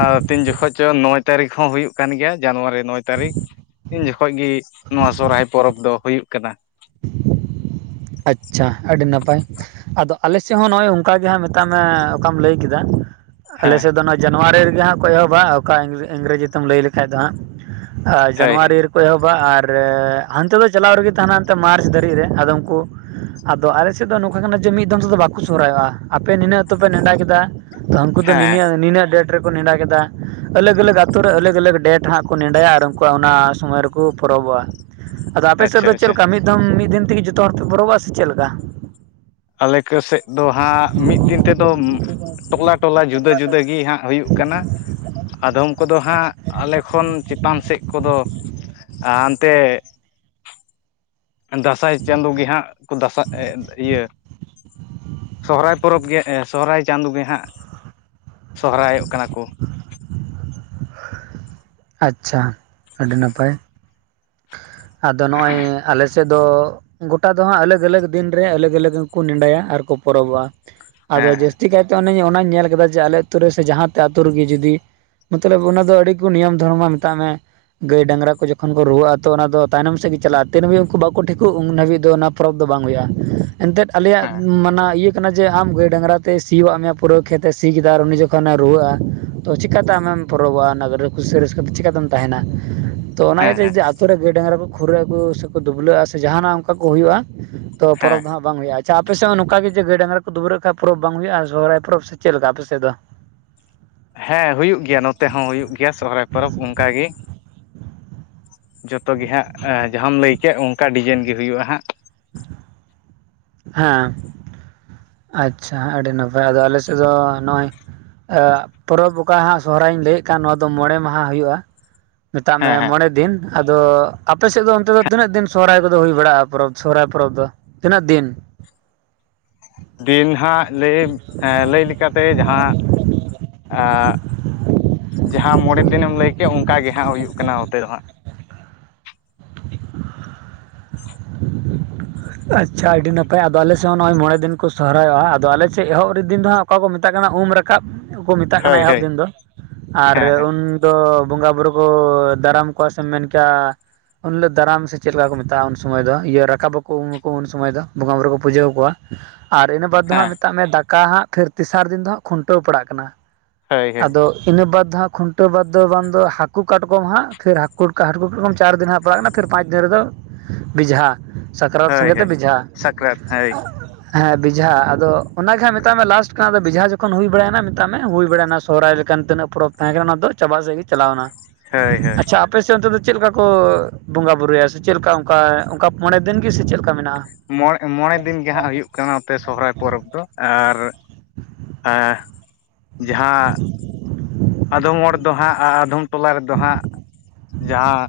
ᱟᱨ ᱛᱤᱱ ᱡᱚᱠᱷᱚᱡ ᱪᱚ ᱱᱚᱭ ᱛᱟᱹᱨᱤᱠᱷ ᱦᱚᱸ ᱦᱩᱭᱩᱜ ᱠᱟᱱ ᱜᱮᱭᱟ ᱡᱟᱱᱩᱣᱟᱨᱤ, ᱱᱚᱭ ᱛᱟᱹᱨᱤᱠᱷ ᱩᱱ ᱡᱚᱠᱷᱚᱡ ᱜᱮ ᱱᱚᱣᱟ ᱥᱚᱨᱦᱟᱭ ᱯᱚᱨᱚᱵᱽ ᱫᱚ ᱦᱩᱭᱩᱜ ᱠᱟᱱᱟ᱾ ᱟᱪᱪᱷᱟ ᱟᱹᱰᱤ ᱱᱟᱯᱟᱭ᱾ ᱟᱫᱚ ᱟᱞᱮ ᱥᱮᱫ ᱦᱚᱸ ᱱᱚᱜᱼᱚᱭ ᱚᱱᱠᱟ ᱜᱮ ᱦᱟᱸᱜ ᱢᱮᱛᱟᱜ ᱢᱮ ᱚᱠᱟᱢ ᱞᱟᱹᱭ ᱠᱮᱫᱟ? ᱟᱞᱮ ᱦᱮᱸ ᱥᱮᱫ ᱫᱚ ᱱᱚᱣᱟ ᱡᱩᱣᱟᱨᱤ ᱨᱮᱜᱮ ᱦᱟᱸᱜ ᱠᱚ ᱮᱦᱚᱵᱟ ᱚᱠᱟ ᱤᱝᱨᱮᱡᱤ ᱛᱮᱢ ᱞᱟᱹᱭ ᱞᱮᱠᱷᱷᱟᱡ ᱫᱚ ᱦᱟᱸᱜ᱾ ᱟ ᱦᱳᱭ ᱦᱮᱸ ᱡᱟᱱᱩᱣᱟᱨᱤ ᱨᱮᱠᱚ ᱮᱦᱚᱵᱟ ᱟᱨ ᱦᱟᱱᱛᱮ ᱫᱚ ᱪᱟᱞᱟᱣ ᱨᱮᱜᱮ ᱛᱟᱦᱮᱱᱟ ᱢᱟᱨᱪ ᱫᱷᱟᱹᱨᱤᱡ ᱨᱮ ᱟᱫᱚ ᱠᱚ ᱟᱫᱚ ᱟᱞᱮ ᱥᱮᱫ ᱫᱚ ᱱᱚᱝᱠᱟ ᱠᱟᱱᱟ ᱡᱮ ᱢᱤᱫ ᱫᱚᱢ ᱛᱮᱫᱚ ᱵᱟᱠᱚ ᱥᱚᱦᱨᱟᱭᱚᱜᱼᱟ᱾ ᱟᱯᱮ ᱱᱤᱱᱟᱹᱜ ᱟᱹᱛᱩ ᱯᱮ ᱱᱮᱸᱰᱟ ᱠᱮᱫᱟ ᱛᱚ ᱦᱟᱱᱠᱩ ᱫᱚ ᱦᱮᱸ ᱱᱤᱱᱤᱭᱟᱹ ᱱᱤᱱᱟᱹᱜ ᱰᱮᱴ ᱨᱮᱠᱚ ᱱᱮᱸᱰᱟ ᱠᱮᱫᱟ ᱟᱞᱟᱜᱽᱼᱟᱞᱟᱜᱽ ᱟᱹᱛᱚ ᱨᱮ ᱟᱞᱟᱜᱽᱼᱟᱞᱟᱜᱽ ᱰᱮᱴ ᱦᱟᱸᱜ ᱠᱚ ᱱᱮᱸᱰᱟᱭᱟ ᱟᱨ ᱩᱱᱠᱩᱣᱟᱜ ᱚᱱᱟ ᱥᱚᱢᱚᱭ ᱨᱮ ᱠᱚ ᱯᱚᱨᱚᱵᱚᱜᱼᱟ᱾ ᱟᱫᱚ ᱟᱯᱮ ᱥᱮᱫ ᱟᱪᱪᱷᱟ ᱟᱪᱪᱷᱟ ᱪᱮᱫ ᱞᱮᱠᱟ ᱢᱤᱫ ᱫᱚᱢ ᱢᱤᱫ ᱫᱤᱱ ᱛᱮᱜᱮ ᱡᱚᱛᱚ ᱦᱚᱲ ᱯᱮ ᱵᱚᱨᱚᱵᱚᱜᱼᱟ ᱥᱮ ᱪᱮᱫ ᱞᱮᱠᱟ ᱟᱞᱮ ᱠᱚ ᱥᱮᱫ ᱫᱚ ᱦᱟᱸᱜ ᱢᱤᱫ ᱫᱤᱱ ᱛᱮᱫᱚᱢ ᱴᱚᱞᱟᱼᱴᱚᱞᱟ ᱡᱩᱫᱟᱹᱼᱡᱩᱫᱟᱹ ᱜᱮ ᱦᱟᱸᱜ ᱦᱩᱭᱩᱜ ᱠᱟᱱᱟ᱾ ᱟᱫᱚᱢ ᱠᱚᱫᱚ ᱦᱟᱸᱜ ᱟᱞᱮ ᱠᱷᱚᱱ ᱪᱮᱛᱟᱱ ᱥᱮᱫ ᱠᱚᱫᱚ ᱟ ᱦᱟᱱᱛᱮ ᱫᱟᱸᱥᱟᱭ ᱪᱟᱸᱫᱚ ᱜᱮ ᱦᱟᱸᱜ ᱠᱚ ᱫᱟᱥᱟᱜ ᱮ ᱤᱭᱟᱹ ᱥᱚᱦᱨᱟᱭ ᱯᱚᱨᱚᱵᱽ ᱜᱮ ᱥᱚᱦᱨᱟᱭ ᱪᱟᱸᱫᱚ ᱜᱮ ᱦᱟᱸᱜ ᱥᱚᱦᱨᱟᱭᱚᱜ ᱠᱟᱱᱟ ᱠᱚ ᱟᱪᱪᱷᱟ ᱟᱹᱰᱤ ᱱᱟᱯᱟᱭ ᱟᱫᱚ ᱱᱚᱜᱼᱚᱭ ᱟᱞᱮ ᱥᱮᱫ ᱫᱚ ᱜᱚᱴᱟ ᱫᱚ ᱦᱟᱸᱜ ᱟᱞᱟᱜᱽᱼᱟᱞᱟᱜᱽ ᱫᱤᱱ ᱨᱮ ᱟᱞᱟᱜᱽᱼᱟᱞᱟᱜᱽ ᱦᱚᱸᱠᱚ ᱱᱮᱸᱰᱟᱭᱟ ᱟᱨᱠᱚ ᱯᱚᱨᱚᱵᱚᱜᱼᱟ᱾ ᱟᱫᱚ ᱦᱮᱸ ᱦᱮᱸ ᱡᱟᱹᱥᱛᱤ ᱠᱟᱭ ᱚᱱᱮ ᱚᱱᱟᱧ ᱧᱮᱞ ᱠᱮᱫᱟ ᱡᱮ ᱟᱞᱮ ᱟᱹᱛᱩ ᱨᱮ ᱥᱮ ᱡᱟᱦᱟᱸᱛᱮ ᱟᱹᱛᱩ ᱨᱤᱜᱤ ᱡᱩᱫᱤ ᱢᱟ. ᱛᱞᱚᱵᱽ ᱚᱱᱟ ᱫᱚ ᱟᱹᱰᱤ ᱠᱚ ᱱᱤᱭᱚᱢ ᱫᱷᱚᱨᱚᱢᱟ ᱢᱮᱛᱟᱜ ᱢᱮ ᱜᱟᱹᱭ ᱰᱟᱝᱨᱟ ᱠᱚ ᱡᱚᱠᱷᱚᱱ ᱠᱚ ᱨᱩᱣᱟᱹᱜᱼᱟ᱾ ᱛᱚ ᱚᱱᱟ ᱫᱚ ᱛᱟᱭᱱᱚᱢ ᱥᱮᱫ ᱜᱮ ᱪᱟᱞᱟᱜᱼᱟ᱾ ᱛᱤᱱ ᱦᱟᱹᱵᱤᱡ ᱩᱱᱠᱩ ᱵᱟᱠᱚ ᱴᱷᱤᱠᱚᱜᱼᱟ ᱩᱱ ᱦᱟᱹᱵᱤᱡ ᱫᱚ ᱚᱱᱟ ᱯᱚᱨᱚᱵᱽ ᱫᱚ ᱵᱟᱝ ᱦᱩᱭᱩᱜᱼᱟ᱾ ᱮᱱᱛᱮᱫ ᱟᱞᱮᱭᱟᱜ ᱦᱮᱸ ᱢᱟᱱᱟ ᱤᱭᱟᱹ ᱠᱟᱱᱟ ᱡᱮ ᱟᱢ ᱜᱟᱹᱭ ᱰᱟᱝᱨᱟ ᱛᱮ ᱥᱤᱭᱩᱜ ᱟᱜ ᱢᱮᱭᱟ ᱯᱩᱨᱟᱹ ᱠᱷᱮᱛ ᱮ ᱥᱤ ᱠᱮᱫᱟ ᱟᱨ ᱩᱱᱤ ᱡᱚᱠᱷᱚᱱᱮ ᱨᱩᱣᱟᱹᱜᱼᱟ᱾ ᱛᱚ ᱪᱮᱠᱟᱛᱮ ᱟᱢᱮᱢ ᱯᱚᱨᱚᱵᱚᱜᱼᱟ ᱚᱱᱟ ᱠᱩᱥᱤ ᱨᱟᱹᱥᱠᱟᱹ ᱛᱮ ᱪᱤᱠᱟᱛᱮᱢ ᱛᱟᱦᱮᱱᱟ᱾ ᱛᱚ ᱚᱱᱟ ᱦᱮᱸ ᱤᱭᱟᱹᱛᱮ ᱦᱮᱸ ᱡᱩᱫᱤ ᱟᱛᱳ ᱨᱮ ᱜᱟᱹᱭ ᱰᱟᱝᱨᱟ ᱠᱚ ᱠᱷᱩᱨᱟᱹᱜ ᱟᱠᱚ ᱥᱮᱠᱚ ᱫᱩᱵᱽᱞᱟᱹᱜᱼᱟ ᱥᱮ ᱡᱟᱦᱟᱱᱟᱜ ᱚᱱᱠᱟ ᱠᱚ ᱦᱩᱭᱩᱜᱼᱟ᱾ ᱛᱚ ᱦᱮᱸ ᱯᱚᱨᱚᱵᱽ ᱫᱚ ᱦᱟᱸᱜ ᱵᱟᱝ ᱦᱩᱭᱩᱜᱼᱟ᱾ ᱟᱪᱪᱷᱟ ᱟᱯᱮᱥᱮᱫ ᱦᱚᱸ ᱱᱚᱝᱠᱟ ᱜᱮ ᱡᱮ ᱜᱟᱹᱭ ᱰᱟᱝᱨᱟ ᱠᱚ ᱫᱩᱵᱨᱟᱹᱜ ᱠᱷᱟᱡ ᱯᱚᱨᱚᱵᱽ ᱵᱟᱝ ᱦᱩᱭᱩᱜᱼᱟ ᱥᱚᱦᱚᱨᱟᱭ ᱯᱚᱨᱚᱵᱽ ᱥᱮ ᱪᱮᱫ ᱞᱮᱠᱟ ᱟᱯᱮ ᱥᱮᱫ ᱫᱚ ᱦᱮᱸ ᱦᱩᱭᱩᱜ ᱜᱮᱭᱟ ᱱᱚᱛᱮ ᱦᱚᱸ ᱦᱩᱭᱩᱜ ᱜᱮᱭᱟ ᱥᱚᱦᱨᱟᱭ ᱯᱚᱨᱚᱵᱽ ᱚᱱᱠᱟ ᱜᱮ ᱡᱚᱛᱚ ᱜᱮ ᱦᱟᱸᱜ ᱡᱟᱦᱟᱸᱢ ᱞᱟᱹᱭ ᱠᱮᱫ ᱚᱱᱠᱟ ᱰᱤᱡᱟᱭᱤᱱ ᱜᱮ ᱦᱩᱭᱩᱜᱼᱟ ᱦᱟᱸᱜ ᱦᱮᱸ ᱟᱪᱪᱷᱟ ᱟᱹᱰᱤ ᱱᱟᱯᱟᱭ ᱟᱫᱚ ᱟᱞᱮᱥᱮᱫ ᱫᱚ ᱱᱚᱜᱼᱚᱭ ᱟ ᱯᱚᱨᱚᱵᱽ ᱚᱠᱟ ᱦᱟᱸᱜ ᱥᱚᱦᱨᱟᱭᱤᱧ ᱞᱟᱹᱭᱮᱫ ᱠᱟᱱ ᱱᱚᱣᱟ ᱫᱚ ᱢᱚᱬᱮ ᱢᱟᱦᱟ ᱦᱩᱭᱩᱜᱼᱟ᱾ ᱢᱮᱛᱟᱜ ᱢᱮ ᱦᱮᱸ ᱦᱮᱸ ᱢᱚᱬᱮ ᱫᱤᱱ ᱟᱫᱚ ᱟᱯᱮ ᱥᱮᱫ ᱫᱚ ᱚᱱᱛᱮ ᱫᱚ ᱛᱤᱱᱟᱹᱜ ᱫᱤᱱ ᱥᱚᱦᱨᱟᱭ ᱠᱚᱫᱚ ᱦᱩᱭ ᱵᱟᱲᱟᱜᱼᱟ ᱯᱚᱨᱚᱵᱽ ᱥᱚᱦᱚᱨᱟᱭ ᱯᱚᱨᱚᱵᱽ ᱫᱚ ᱛᱤᱱᱟᱹᱜ ᱫᱤᱱ ᱫᱤᱱ ᱦᱟᱸᱜ ᱞᱟᱹᱭᱟᱹᱧ ᱞᱟᱹᱭ ᱞᱮᱠᱟᱛᱮ ᱡᱟᱦᱟᱸ ᱟ ᱡᱟᱦᱟᱸ ᱢᱚᱬᱮ ᱫᱤᱱᱮᱢ ᱞᱟᱹᱭᱠᱮᱫ ᱚᱱᱠᱟ ᱜᱮ ᱦᱟᱸᱜ ᱦᱩᱭᱩᱜ ᱠᱟᱱᱟ ᱱᱚᱛᱮ ᱫᱚ ᱦᱟᱸᱜ ᱟᱪᱪᱷᱟ ᱟᱹᱰᱤ ᱱᱟᱯᱟᱭ ᱟᱫᱚ ᱟᱞᱮ ᱥᱮᱫ ᱦᱚᱸ ᱱᱚᱜᱼᱚᱭ ᱢᱚᱬᱮ ᱫᱤᱱ ᱠᱚ ᱥᱚᱦᱨᱟᱭᱚᱜ-ᱟ ᱟᱫᱚ ᱟᱞᱮ ᱥᱮᱫ ᱮᱦᱚᱵ ᱨᱮ ᱫᱤᱱ ᱫᱚ ᱦᱟᱸᱜ ᱚᱠᱟ ᱠᱚ ᱢᱮᱛᱟᱜ ᱠᱟᱱᱟ ᱩᱢ ᱨᱟᱠ ᱠᱟᱵ ᱦᱚᱸᱠᱚ ᱢᱮᱛᱟᱜ ᱦᱳᱭ ᱠᱟᱱᱟ ᱮᱦᱚᱵ ᱦᱳᱭ ᱫᱤᱱ ᱫᱚ ᱟᱨ ᱦᱮᱸ ᱦᱮᱸ ᱩᱱ ᱫᱚ ᱵᱚᱸᱜᱟ ᱵᱩᱨᱩ ᱦᱚᱸ ᱫᱟᱨᱟᱢ ᱠᱚᱣᱟ ᱥᱮᱢ ᱢᱮᱱ ᱠᱮᱭᱟ ᱩᱱ ᱦᱤᱞᱚᱜ ᱫᱟᱨᱟᱢ ᱥᱮ ᱪᱮᱫ ᱞᱮᱠᱟ ᱠᱚ ᱢᱮᱛᱟᱜᱼᱟ ᱩᱱ ᱥᱩᱢᱚᱭ ᱫᱚ ᱤᱭᱟᱹ ᱨᱟᱠᱟᱵᱚᱜ ᱩᱠᱩ ᱩᱱ ᱥᱚᱢᱚᱭ ᱫᱚ ᱵᱚᱸᱜᱟᱼᱵᱩᱨᱩ ᱠᱚ ᱯᱩᱡᱟᱹᱣ ᱠᱚᱣᱟ ᱟᱨ ᱤᱱᱟᱹ ᱵᱟᱫᱽ ᱫᱚ ᱦᱮᱸ ᱦᱟᱸᱜ ᱢᱮᱛᱟᱜ ᱢᱮ ᱫᱟᱠᱟ ᱦᱟᱸᱜ ᱯᱷᱤᱨ ᱛᱮᱥᱟᱨ ᱫᱤᱱ ᱫᱚ ᱦᱟᱸᱜ ᱠᱷᱩᱱᱴᱟᱹᱣ ᱯᱟᱲᱟᱜ ᱠᱟᱱᱟ ᱦᱳᱭ ᱦᱳᱭ ᱟᱫᱚ ᱤᱱᱟᱹ ᱵᱟᱫᱽ ᱫᱚ ᱦᱟᱸᱜ ᱠᱷᱩᱱᱴᱟᱹᱣ ᱵᱟᱫᱽ ᱫᱚ ᱵᱟᱝ ᱫᱚ ᱦᱟᱹᱠᱩ ᱠᱟᱴᱠᱚᱢ ᱦᱟᱸᱜ ᱯᱷᱤᱨ ᱦᱟᱹᱠᱩ ᱦᱟᱹᱠᱩ ᱠᱟᱴᱠᱚᱢ ᱪᱟᱨ ᱫᱤᱱ ᱦᱟᱸᱜ ᱯᱟᱲᱟᱜ ᱠᱟᱱᱟ ᱾ ᱯᱷᱤᱨ ᱯᱟᱸᱪ ᱫᱤᱱ ᱨᱮᱫᱚ ᱵᱮᱡᱷᱟ ᱥᱟᱠᱨᱟᱛ ᱦᱳᱭ ᱥᱚᱸᱜᱮ ᱛᱮ ᱦᱳᱭ ᱵᱮᱡᱷᱟ ᱥᱟᱠᱨᱟᱛ ᱦᱳᱭ ᱦᱮᱸ ᱵᱮᱡᱷᱟ ᱟᱫᱚ ᱚᱱᱟᱜᱮ ᱦᱟᱸᱜ ᱢᱮᱛᱟᱜ ᱢᱮ ᱞᱟᱥᱴ ᱠᱟᱱᱟ ᱟᱫᱚ ᱵᱮᱡᱷᱟ ᱡᱚᱠᱷᱚᱱ ᱦᱩᱭ ᱵᱟᱲᱟᱭᱮᱱᱟ ᱢᱮᱛᱟᱜ ᱢᱮ ᱦᱩᱭ ᱵᱟᱲᱟᱭᱮᱱᱟ ᱥᱚᱦᱨᱟᱭ ᱞᱮᱠᱟᱱ ᱛᱤᱱᱟᱹᱜ ᱯᱚᱨᱚᱵᱽ ᱛᱟᱦᱮᱸ ᱠᱟᱱᱟ ᱚᱱᱟ ᱫᱚ ᱪᱟᱵᱟ ᱥᱮᱫ ᱜᱮ ᱪᱟᱞᱟᱣ ᱮᱱᱟ ᱦᱳᱭ ᱾ ᱦᱳᱭ ᱟᱪᱪᱷᱟ ᱟᱯᱮ ᱥᱮᱫ ᱚᱱᱛᱮ ᱫᱚ ᱪᱮᱫ ᱞᱮᱠᱟ ᱠᱚ ᱵᱚᱸᱜᱟ ᱵᱩᱨᱩᱭᱟ ᱥᱮ ᱪᱮᱫ ᱞᱮᱠᱟ ᱚᱱᱠᱟ ᱚᱱᱠᱟ ᱢᱚᱬᱮ ᱫᱤᱱ ᱜᱮ ᱥᱮ ᱪᱮᱫ ᱞᱮᱠᱟ ᱢᱮᱱᱟᱜᱼᱟ? ᱢᱚᱬ ᱢᱚᱬᱮ ᱫᱤᱱ ᱜᱮ ᱦᱟᱸᱜ ᱦᱩᱭᱩᱜ ᱠᱟᱱᱟ ᱱᱚᱛᱮ ᱥᱚᱨᱦᱟᱭ ᱯᱚᱨᱚᱵᱽ ᱫᱚ, ᱟᱨ ᱮᱸᱜ ᱡᱟᱦᱟᱸ ᱟᱫᱚᱢ ᱦᱚᱲ ᱫᱚ ᱦᱟᱸᱜ ᱟᱨ ᱟᱫᱷᱚᱢ ᱴᱚᱞᱟ ᱨᱮᱫᱚ ᱦᱟᱸᱜ ᱡᱟᱦᱟᱸ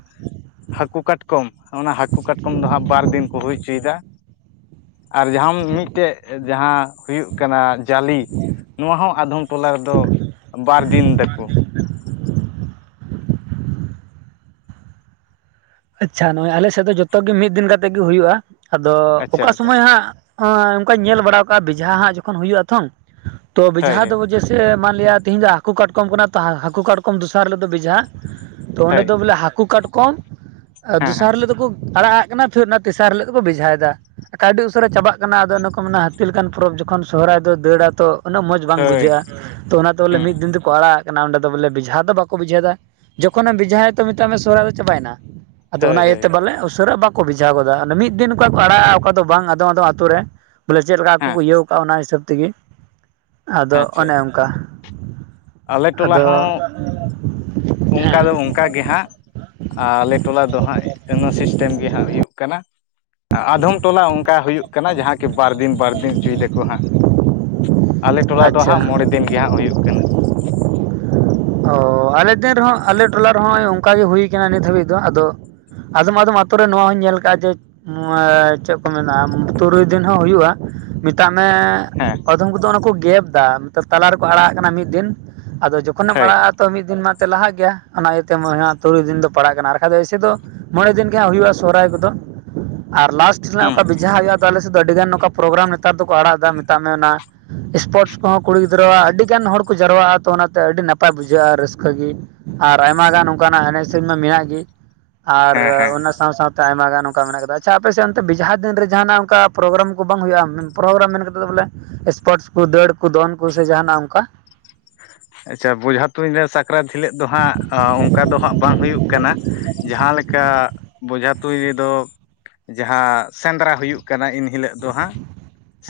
ᱦᱟᱹᱠᱩ ᱠᱟᱴ ᱠᱚᱢ ᱚᱱᱟ ᱦᱟᱹᱠᱩ ᱠᱟᱴᱠᱚᱢ ᱫᱚ ᱦᱟᱸᱜ ᱵᱟᱨ ᱫᱤᱱ ᱠᱚ ᱦᱩᱭ ᱦᱚᱪᱚᱭᱫᱟ ᱾ ᱟᱨ ᱡᱟᱦᱟᱸᱢ ᱢᱤᱫᱴᱮᱡ ᱡᱟᱦᱟᱸ ᱦᱩᱭᱩᱜ ᱠᱟᱱᱟ ᱡᱟᱞᱤ ᱱᱚᱣᱟ ᱦᱚᱸ ᱟᱫᱷᱚᱢ ᱴᱚᱞᱟ ᱨᱮᱫᱚ ᱵᱟᱨ ᱫᱤᱱ ᱫᱟᱠᱚ ᱾ ᱟᱪᱪᱷᱟ ᱱᱚᱜᱼᱚᱭ ᱟᱞᱮ ᱥᱮᱫ ᱫᱚ ᱡᱷᱚᱛᱚ ᱜᱮ ᱢᱤᱫ ᱫᱤᱱ ᱠᱟᱛᱮᱜ ᱜᱮ ᱦᱩᱭᱩᱜᱼᱟ, ᱟᱫᱚ ᱟᱪᱪᱷᱟ ᱚᱠᱟ ᱟᱪᱪᱷᱟ ᱥᱩᱢᱚᱭ ᱦᱟᱸᱜ, ᱞ ᱮᱸ ᱚᱝᱠᱟᱧ ᱧᱮᱞ ᱵᱟᱲᱟ ᱠᱟᱜᱼᱟ ᱵᱮᱡᱷᱟ ᱦᱟᱸᱜ ᱡᱚᱠᱷᱚᱱ ᱦᱩᱭᱩᱜ ᱟ ᱛᱷᱚᱝ ᱛᱚ ᱦᱳᱭ ᱵᱮᱡᱷᱟ ᱫᱚ ᱦᱳᱭ ᱥᱮ ᱢᱟᱱᱞᱭᱟ ᱛᱤᱦᱤᱧ ᱫᱚ ᱦᱟᱹᱠᱩ ᱠᱟᱴᱠᱚᱢ ᱠᱟᱱᱟ ᱛᱚ ᱦᱟᱹᱠᱩ ᱠᱟᱴᱠᱚᱢ ᱫᱚᱥᱟᱨ ᱦᱤᱞᱳᱜ ᱫᱚ ᱵᱮᱡᱷᱟ ᱛᱚ ᱚᱸᱰᱮ ᱦᱳᱭ ᱫᱚ ᱵᱚᱞᱮ ᱦᱟᱹᱠᱩ ᱠᱟᱴᱠᱚᱢ ᱟ ᱦᱮᱸ ᱦᱮᱸ ᱫᱚᱥᱟᱨ ᱦᱤᱞᱳᱜ ᱫᱚᱠᱚ ᱟᱲᱟᱜ ᱟᱜ ᱠᱟᱱᱟ, ᱯᱷᱮᱨ ᱚᱱᱟ ᱛᱮᱥᱟᱨ ᱦᱤᱞᱳᱜ ᱫᱚᱠᱚ ᱵᱮᱡᱷᱟᱭᱫᱟ ᱾ ᱠᱟᱹᱣᱰᱤ ᱩᱥᱟᱹᱨᱟ ᱪᱟᱵᱟᱜ ᱠᱟᱱᱟ ᱟᱫᱚ ᱤᱱᱚ ᱠᱚ ᱢᱮᱱᱟ ᱦᱟᱹᱛᱤ ᱞᱮᱠᱟᱱ ᱯᱚᱨᱚᱵᱽ ᱡᱚᱠᱷᱚᱱ ᱥᱚᱦᱚᱨᱟᱭ ᱫᱚ ᱫᱟᱹᱲᱟᱛᱚ ᱩᱱᱟᱹᱜ ᱢᱚᱡ ᱵᱟᱝ ᱦᱳᱭ ᱵᱩᱡᱷᱟᱹᱜᱼᱟ ᱛᱚ ᱚᱱᱟᱛᱮ ᱵᱚᱞᱮ ᱦᱩᱸ ᱢᱤᱫ ᱦᱩᱸ ᱫᱤᱱ ᱫᱚᱠᱚ ᱟᱲᱟᱜᱟᱜ ᱠᱟᱱᱟ ᱚᱸᱰᱮ ᱫᱚ ᱵᱚᱞᱮ ᱵᱮᱚᱡᱷᱟ ᱫᱚ ᱵᱟᱠᱚ ᱵᱮᱡᱷᱟᱣᱫᱟ ᱾ ᱡᱚᱠᱷᱚᱱᱮᱢ ᱵᱷᱤᱡᱷᱟᱭᱟ ᱛᱚ ᱢᱮᱛᱟᱜ ᱢᱮ ᱥᱚᱨᱚᱦᱟ ᱫᱚ ᱪᱟᱵᱟᱭᱱᱟ ᱾ ᱟᱫᱚ ᱦᱳᱭ ᱚᱱᱟ ᱦᱳᱭ ᱤᱭᱟᱹᱛᱮ ᱵᱚᱞᱮ ᱩᱥᱟᱹᱨᱟ ᱵᱟᱠᱚ ᱵᱷᱮᱡᱷᱟ ᱜᱚᱫᱟ ᱢᱤᱫ ᱫᱤᱱ ᱚᱠᱟ ᱠᱚ ᱟᱲᱟᱜᱼᱟ ᱚᱠᱟ ᱫᱚ ᱵᱟᱝ ᱟᱫᱚᱢ ᱟᱫᱚᱢ ᱟᱹᱛᱩ ᱨᱮ, ᱵᱚᱞᱮ ᱪᱮᱫ ᱞᱮᱠᱟ ᱟᱠᱚ ᱦᱮᱸ ᱠᱚ ᱤᱭᱟᱹᱣ ᱠᱟᱜᱼᱟ ᱚᱱᱟ ᱦᱤᱥᱟᱹᱵᱽ ᱛᱮᱜᱮ ᱟᱫᱚ ᱟᱪᱪᱷᱟ ᱚᱱᱮ ᱚᱝᱠᱟ ᱾ ᱟᱞᱮ ᱴᱚᱞᱟ ᱦᱚᱸ ᱚᱝᱠᱟ ᱫᱚ ᱦᱮᱸ ᱚᱝᱠᱟ ᱜᱮ ᱦᱟᱸᱜ ᱾ ᱟᱨ ᱟᱞᱮ ᱴᱚᱞᱟ ᱫᱚ ᱦᱟᱸᱜ ᱤᱱᱟ ᱥᱤᱥᱴᱮᱢ ᱜᱮ ᱦᱟᱸᱜ ᱦᱩᱭᱩᱜ ᱠᱟᱱᱟ ᱾ ᱟᱫᱷᱚᱢ ᱴᱚᱞᱟ ᱚᱝᱠᱟ ᱦᱩᱭᱩᱜ ᱠᱟᱱᱟ ᱡᱟᱦᱟᱸ ᱠᱤ ᱵᱟᱨ ᱫᱤᱱ ᱵᱟᱨ ᱫᱤᱱ ᱦᱚᱪᱚᱭ ᱫᱟᱠᱚ ᱦᱟᱸᱜ ᱾ ᱟᱞᱮ ᱴᱚᱞᱟ ᱫᱚ ᱦᱟᱸᱜ ᱟᱪᱪᱷᱟ ᱢᱚᱬᱮ ᱫᱤᱱ ᱜᱮ ᱦᱟᱸᱜ ᱦᱩᱭᱩᱜ ᱠᱟᱱᱟ ᱾ ᱚ ᱟᱞᱮ ᱫᱮᱱ ᱨᱮᱦᱚᱸ ᱟᱞᱮ ᱴᱚᱞᱟ ᱨᱮᱦᱚᱸ ᱦᱚᱸᱜᱼᱚᱭ ᱚᱝᱠᱟ ᱜᱮ ᱦᱩᱭᱠᱟᱱᱟ ᱱᱤᱛ ᱦᱟᱹᱵᱤᱡ ᱫᱚ, ᱟᱫᱚ ᱟᱫᱚᱢ ᱟᱫᱚᱢ ᱟᱛᱳ ᱨᱮ ᱱᱚᱣᱟ ᱦᱚᱧ ᱧᱮᱞ ᱠᱟᱜᱼᱟ ᱡᱮ ᱱᱚᱣᱟ ᱪᱮᱜ ᱠᱚ ᱢᱮᱛᱟ ᱛᱩᱨᱩᱭ ᱫᱤᱱ ᱦᱚᱸ ᱦᱩᱭᱩᱜᱼᱟ, ᱢᱤ ᱛᱟᱜ ᱢᱮ ᱦᱮᱸ ᱟᱫᱷᱚᱢ ᱠᱚᱫᱚ ᱚᱱᱟ ᱠᱚ ᱜᱮᱯ ᱫᱟ ᱛᱟᱞᱟ ᱨᱮᱠᱚ ᱟᱲᱟᱜ ᱠᱟᱱᱟ ᱢᱤᱫ ᱫᱤᱱ ᱟᱫᱚ ᱡᱚ ᱠᱷᱚᱱᱮᱢ ᱦᱳᱭ ᱟᱲᱟᱜᱼᱟ ᱛᱚ ᱢᱤᱫ ᱫᱤᱱ ᱢᱟ ᱞᱟᱦᱟᱜ ᱜᱮᱭᱟ ᱚᱱᱟ ᱤᱭᱟᱹᱛᱮ ᱛᱩᱨᱩᱭ ᱫᱤᱱ ᱫᱚ ᱯᱟᱲᱟᱜ ᱠᱟᱱᱟ, ᱟᱨ ᱵᱟᱠᱷᱟᱱ ᱫᱚ ᱮᱭᱥᱮ ᱫᱚ ᱢᱚᱬᱮ ᱫᱤᱱ ᱜᱮ ᱦᱟᱸᱜ ᱦᱩᱭᱩᱜᱼᱟ ᱥᱚᱦᱚᱨᱟᱭ ᱠᱚᱫᱚ ᱟᱨ ᱞᱟᱥᱴ ᱨᱮᱱᱟᱜ ᱦᱩᱸ ᱚᱠᱟ ᱵᱮᱡᱷᱟ ᱦᱩᱭᱩᱜᱼᱟ ᱛᱟᱦᱚᱞᱮ ᱥᱮᱫ ᱫᱚ ᱟᱹᱰᱤ ᱜᱟᱱ ᱱᱚᱸᱠᱟ ᱯᱨᱳᱜᱨᱟᱢ ᱱᱮᱛᱟᱨ ᱫᱚᱠᱚ ᱟᱲᱟᱜ ᱫᱟ ᱢᱮᱛᱟᱜ ᱢᱮ ᱚᱱᱟ ᱮᱥᱯᱳᱨᱴᱥ ᱠᱚᱦᱚᱸ ᱠᱩᱲᱤ ᱜᱤᱫᱽᱨᱟᱹᱣᱟᱜ ᱟᱹᱰᱤ ᱜᱟᱱ ᱦᱚᱲ ᱠᱚ ᱡᱟᱨᱣᱟᱜᱼᱟ, ᱛᱚ ᱚᱱᱟ ᱛᱮ ᱟᱹᱰᱤ ᱱᱟᱯᱟᱭ ᱵᱩᱡᱷᱟᱹᱜᱼᱟ ᱨᱟᱹᱥᱠᱟᱹ ᱜᱮ, ᱟᱨ ᱟᱭᱢᱟ ᱜᱟᱱ ᱚᱱᱠᱟᱱᱟᱜ ᱮᱱᱮᱡ ᱥᱮᱨᱮᱧ ᱢᱟ ᱢᱮᱱᱟᱜ ᱜᱮ ᱾ ᱟᱨ ᱦᱮᱸ ᱦᱮᱸ ᱚᱱᱟ ᱥᱟᱶ ᱥᱟᱶᱛᱮ ᱟᱭᱢᱟ ᱜᱟᱱ ᱚᱱᱠᱟ ᱢᱮᱱᱟᱜ ᱠᱟᱫᱟ, ᱟᱪᱪᱷᱟ ᱟᱯᱮᱥᱮᱫ ᱚᱱᱛᱮ ᱵᱤᱡᱷᱟ ᱫᱤᱱ ᱨᱮ ᱡᱟᱦᱟᱱᱟᱜ ᱚᱝᱠᱟ ᱯᱨᱳᱜᱨᱟᱢ ᱠᱚ ᱵᱟᱝ ᱦᱩᱭᱩᱜᱼᱟ? ᱯᱨᱳᱜᱨᱟᱢ ᱢᱮᱱ ᱠᱟᱛᱮᱫ ᱫᱚ ᱵᱚᱞᱮ ᱥᱯᱳᱨᱴᱥ ᱠᱚ ᱫᱟᱹᱲ ᱠᱚ ᱫᱚᱱ ᱠᱚ ᱥᱮ ᱡᱟᱦᱟᱱᱟᱜ ᱚᱝᱠᱟ? ᱟᱪᱪᱷᱟ ᱵᱚᱡᱷᱟ ᱛᱩᱧ ᱨᱮ ᱥᱟᱠᱨᱟᱛ ᱦᱤᱞᱟᱹᱜ ᱫᱚ ᱦᱟᱸᱜ ᱚᱱᱠᱟ ᱫᱚ ᱦᱟᱸᱜ ᱵᱟᱝ ᱦᱩᱭᱩᱜ ᱠᱟᱱᱟ ᱾ ᱡᱟᱦᱟᱸ ᱞᱮᱠᱟ ᱵᱚᱡᱷᱟ ᱛᱩᱧ ᱨᱮᱫᱚ ᱡᱟᱦᱟᱸ ᱥᱮᱸᱫᱽᱨᱟ ᱦᱩᱭᱩᱜ ᱠᱟᱱᱟ ᱤᱱᱦᱤᱞᱳᱜ ᱫᱚ ᱦᱟᱸᱜ ᱾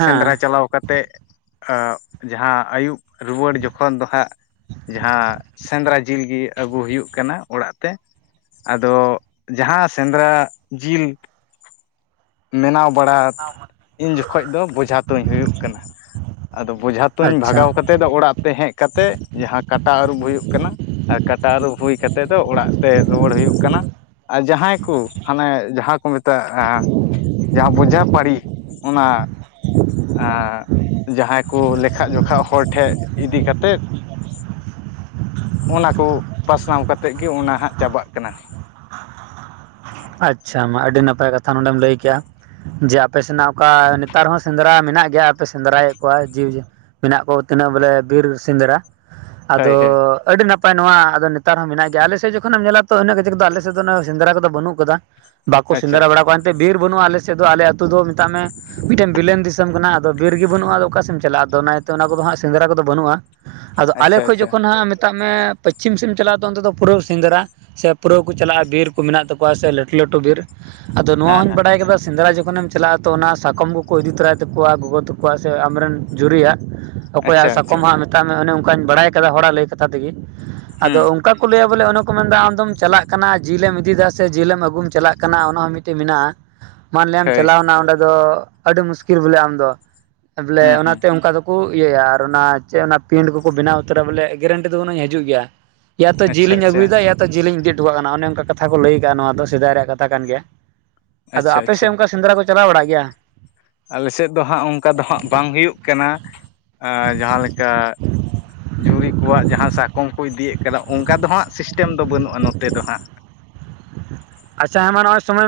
ᱥᱮᱸᱫᱽᱨᱟ ᱪᱟᱞᱟᱣ ᱠᱟᱛᱮᱜ ᱟᱜ ᱡᱟᱦᱟᱸ ᱟᱹᱭᱩᱵ ᱨᱩᱣᱟᱹᱲ ᱡᱚᱠᱷᱚᱱ ᱫᱚ ᱦᱟᱸᱜ ᱡᱟᱦᱟᱸ ᱥᱮᱸᱫᱽᱨᱟ ᱡᱤᱞᱜᱤ ᱟᱹᱜᱩ ᱦᱩᱭᱩᱜ ᱠᱟᱱᱟ ᱚᱲᱟᱜ ᱛᱮ, ᱟᱫᱚ ᱡᱟᱦᱟᱸ ᱥᱮᱸᱫᱽᱨᱟ ᱡᱤᱞ ᱢᱮᱱᱟᱣ ᱵᱟᱲᱟ ᱤᱧ ᱡᱚᱠᱷᱚᱡ ᱫᱚ ᱵᱚᱡᱷᱟ ᱛᱩᱧ ᱦᱩᱭᱩᱜ ᱠᱟᱱᱟ, ᱟᱫᱚ ᱵᱚᱡᱷᱟ ᱛᱩᱧ ᱵᱷᱟᱜᱟᱣ ᱟᱪᱪᱷᱟ ᱠᱟᱛᱮᱫ ᱚᱲᱟᱜ ᱛᱮ ᱦᱮᱡ ᱠᱟᱛᱮᱜ ᱡᱟᱦᱟᱸ ᱠᱟᱴᱟ ᱟᱹᱨᱩᱵ ᱦᱩᱭᱩᱜ ᱠᱟᱱᱟ, ᱟᱨ ᱠᱟᱴᱟ ᱟᱹᱨᱩᱵ ᱦᱩᱭ ᱠᱟᱛᱮᱫ ᱫᱚ ᱚᱲᱟᱜ ᱛᱮ ᱨᱩᱣᱟᱹᱲ ᱦᱩᱭᱩᱜ ᱠᱟᱱᱟ ᱾ ᱟᱨ ᱡᱟᱦᱟᱸᱭ ᱠᱩ ᱦᱟᱸᱱᱮ ᱡᱟᱦᱟᱸ ᱠᱚ ᱢᱮᱛᱟᱜᱼᱟ, ᱡᱟᱦᱟᱸ ᱵᱩᱡᱷᱟ ᱯᱟᱹᱲᱤ ᱚᱱᱟ ᱟᱸ ᱡᱟᱦᱟᱸᱭ ᱠᱚ ᱞᱮᱠᱷᱷᱟ ᱡᱚᱠᱷᱟ ᱦᱚᱲ ᱴᱷᱮᱱ ᱤᱫᱤ ᱠᱟᱛᱮᱫ ᱚᱱᱟ ᱠᱚ ᱯᱟᱥᱱᱟᱣ ᱠᱟᱛᱮᱜ ᱜᱮ ᱚᱱᱟ ᱦᱟᱸᱜ ᱪᱟᱵᱟᱜ ᱠᱟᱱᱟ᱾ ᱟᱪᱪᱷᱟ ᱢᱟ ᱟᱹᱰᱤ ᱱᱟᱯᱟᱭ ᱠᱟᱛᱷᱟ ᱱᱚᱰᱮᱢ ᱞᱟᱹᱭ ᱠᱮᱜᱼᱟ ᱾ ᱡᱮ ᱟᱯᱮ ᱥᱮᱱᱟᱜ ᱚᱱᱠᱟ ᱱᱮᱛᱟᱨ ᱦᱚᱸ ᱥᱮᱸᱫᱽᱨᱟ ᱢᱮᱱᱟᱜ ᱜᱮᱭᱟ ᱟᱨᱯᱮ ᱥᱮᱸᱫᱽᱨᱟᱭᱮᱫ ᱠᱚᱣᱟ ᱡᱤᱞᱤ ᱢᱮᱱᱟᱜ ᱠᱚ ᱛᱤᱱᱟᱹᱜ ᱵᱚᱞᱮ ᱵᱤᱨ ᱥᱮᱸᱫᱽᱨᱟ ᱦᱳᱭ ᱟᱫᱚ ᱦᱳᱭ ᱟᱹᱰᱤ ᱱᱟᱯᱟᱭ ᱱᱟᱯᱟᱭ ᱱᱚᱣᱟ ᱟᱫᱚ ᱱᱮᱛᱟᱨ ᱦᱚᱸ ᱢᱮᱱᱟᱜ ᱜᱮᱭᱟ ᱟᱞᱮ ᱥᱮᱫ ᱡᱚᱠᱷᱚᱱ ᱮᱢ ᱧᱮᱞᱟ ᱛᱚ ᱤᱱᱟᱹᱜ ᱠᱟᱛᱷ ᱟᱞᱮᱥᱮᱫ ᱫᱚ ᱥᱮᱸᱫᱽᱨᱟ ᱠᱚᱫᱚ ᱵᱟᱹᱱᱩᱜ ᱠᱟᱫᱟ᱾ ᱵᱟᱠᱚ ᱟᱪᱪᱷᱟ ᱥᱮᱸᱫᱽᱨᱟ ᱵᱟᱲᱟ ᱠᱚᱣᱟ ᱮᱱᱛᱮ ᱵᱤᱨ ᱵᱟᱹᱱᱩᱜᱼᱟ ᱟᱞᱮ ᱥᱮᱫ ᱫᱚ ᱟᱞᱮ ᱟᱹᱛᱩ ᱫᱚ ᱢᱮᱛᱟᱜ ᱢᱮ ᱢᱤᱫᱴᱮᱱ ᱵᱤᱞᱢ ᱫᱤᱥᱚᱢ ᱠᱟᱱᱟ ᱟᱫᱚ ᱵᱤᱨ ᱜᱮ ᱢᱤᱫ ᱴᱮᱱ ᱵᱤᱞᱮᱱ ᱫᱤᱥᱚᱢ ᱠᱟᱱᱟ ᱟᱫᱚ ᱵᱤᱨ ᱜᱮ ᱵᱟᱹᱱᱩᱜᱼᱟ ᱟᱫᱚ ᱚᱠᱟᱥᱮᱢ ᱪᱟᱞᱟᱜᱼᱟ ᱟᱫᱚ ᱚᱱᱟᱛᱮ ᱚᱱᱟ ᱠᱚᱫᱚ ᱦᱟᱸᱜ ᱥᱮᱸᱫᱽᱨᱟ ᱠᱚᱫᱚ ᱵᱟᱹᱱᱩᱜᱼᱟ᱾ ᱟᱫᱚ ᱟᱞᱮ ᱟᱪᱪᱷᱟ ᱠᱷᱚᱡ ᱟᱪᱪᱷᱟ ᱡᱚᱠᱷᱚᱱ ᱦᱟᱸᱜ ᱢᱮᱛᱟᱜ ᱢᱮ ᱯᱚᱪᱷᱤᱢ ᱥᱮᱫ ᱮᱢ ᱪᱟᱞᱟᱣ ᱛᱚ ᱚᱱᱛᱮ ᱫᱚ ᱯᱩᱨᱟᱹ ᱥᱤᱸᱫᱽᱨᱟ ᱥᱮ ᱯᱩᱨᱟᱹᱣ ᱠᱚ ᱪᱟᱞᱟᱜᱼᱟ ᱵᱤᱨ ᱠᱚ ᱢᱮᱱᱟᱜ ᱛᱟᱠᱚᱣᱟ ᱾ ᱥᱮ ᱞᱟᱹᱴᱩ ᱞᱟᱹᱴᱩ ᱵᱤᱨ ᱟᱫᱚ ᱱᱚᱣᱟ ᱦᱮᱸ ᱦᱚᱧ ᱦᱮᱸ ᱵᱟᱲᱟᱭ ᱠᱟᱫᱟ ᱥᱮᱸᱫᱽᱨᱟ ᱡᱚᱠᱷᱚᱱ ᱮᱢ ᱪᱟᱞᱟᱜᱼᱟ ᱛᱚ ᱚᱱᱟ ᱥᱟᱠᱚᱢ ᱠᱚᱠᱚ ᱤᱫᱤ ᱛᱚᱨᱟᱭ ᱛᱟᱠᱚᱣᱟ ᱜᱚᱜᱚ ᱛᱟᱠᱚᱣᱟᱜ ᱥᱮ ᱟᱢᱨᱮᱱ ᱡᱩᱨᱤᱭᱟᱜ᱾ ᱟᱪᱪᱷᱟ ᱚᱠᱚᱭᱟᱜ ᱟᱪᱪᱷᱟ ᱥᱟᱠᱚᱢ ᱦᱟᱸᱜ ᱢᱮᱛᱟᱜ ᱢᱮ ᱚᱱᱮ ᱚᱱᱠᱟᱧ ᱵᱟᱲᱟᱭ ᱟᱠᱟᱫᱟ ᱦᱚᱲᱟᱜ ᱞᱟᱹᱭ ᱠᱟᱛᱷᱟ ᱛᱮᱜᱮ ᱦᱩᱸ ᱟᱫᱚ ᱚᱱᱠᱟ ᱦᱚᱲ ᱠᱚ ᱞᱟᱹᱭᱟ ᱵᱚᱞᱮ ᱚᱱᱮ ᱠᱚ ᱢᱮᱱᱫᱟ ᱟᱢᱫᱚᱢ ᱪᱟᱞᱟᱜ ᱠᱟᱱᱟ ᱡᱤᱞᱮ ᱮᱢ ᱤᱫᱤᱭᱮᱫᱟ ᱥᱮ ᱡᱤᱞ ᱮᱢ ᱟᱹᱜᱩᱢ ᱪᱟᱞᱟᱜ ᱠᱟᱱᱟ ᱚᱱᱟ ᱦᱚᱸ ᱢᱤᱫᱴᱮᱱ ᱢᱮᱱᱟᱜᱼᱟ ᱢᱟᱱᱞᱮᱢ ᱦᱳᱭ ᱪᱟᱞᱟᱣᱮᱱᱟ ᱚᱸᱰᱮ ᱫᱚ ᱟᱹᱰᱤ ᱢᱩᱥᱠᱤᱞ ᱵᱚᱞᱮ ᱟᱢ ᱫᱚ ᱵᱚᱞᱮ ᱦᱩᱸ ᱦᱩᱸ ᱚᱱᱟᱛᱮ ᱚᱱᱠᱟ ᱫᱚᱠᱚ ᱤᱭᱟᱹᱭᱟ ᱟᱨ ᱚᱱᱟ ᱪᱮᱫ ᱚᱱᱟ ᱯᱤᱱᱴ ᱠᱚᱠᱚ ᱵᱮᱱᱟᱣ ᱩᱛᱟᱹᱨᱟ ᱵᱚᱞᱮ ᱜᱮᱨᱮᱱᱴᱤ ᱫᱚ ᱵᱟᱱᱩᱜᱟ ᱡᱤᱝ ᱦᱤᱡᱩᱜ ᱜᱮᱭᱟ ᱾ ᱤᱭᱟᱛᱚ ᱡᱤᱞ ᱟᱪᱪᱷᱟ ᱤᱧ ᱟᱪᱪᱷᱟ ᱟᱜᱩᱭᱮᱫᱟ ᱮᱭᱟ ᱛᱚ ᱡᱤᱞ ᱤᱫᱤ ᱦᱚᱴᱚᱸᱜ ᱪᱟᱞᱟᱜ ᱠᱟᱱᱟ ᱚᱱᱮ ᱚᱱᱠᱟ ᱠᱟᱛᱷᱟ ᱠᱚ ᱞᱟᱹᱭ ᱟᱫᱟ ᱾ ᱱᱚᱣᱟ ᱫᱚ ᱥᱮᱫᱟᱭ ᱨᱮᱭᱟᱜ ᱠᱟᱛᱷᱟ ᱠᱟᱱ ᱜᱮᱭᱟ ᱟᱫᱚ ᱟᱪᱪᱷᱟ ᱟᱯᱮ ᱟᱪᱪᱷᱟ ᱥᱮᱫ ᱚᱱᱠᱟ ᱥᱮᱸᱫᱽᱨᱟ ᱠᱚ ᱪᱟᱞᱟᱣ ᱵᱟᱲᱟᱜ ᱜᱮᱭᱟ᱾ ᱟᱞᱮᱥᱮᱫ ᱫᱚ ᱦᱟᱸᱜ ᱚᱱᱠᱟ ᱫᱚ ᱦᱟᱸᱜ ᱵᱟᱝ ᱦᱩᱭᱩᱜ ᱠᱟᱱᱟ ᱡᱟᱦᱟᱸ ᱞᱮᱠᱟ᱾ ᱡᱩᱨᱤ ᱠᱚᱣᱟᱜ ᱡᱟᱦᱟᱸ ᱥᱟᱠᱚᱢ ᱠᱚ ᱤᱫᱤᱭᱮᱫ ᱠᱟᱱᱟ ᱚᱱᱠᱟ ᱫᱚ ᱦᱟᱸᱜ ᱥᱤᱥᱴᱮᱢ ᱫᱚ ᱵᱟᱹᱱᱩᱜᱼᱟ ᱱᱚᱛᱮ ᱫᱚ ᱦᱟᱸᱜ ᱟᱪᱪᱷᱟ [unintelligible]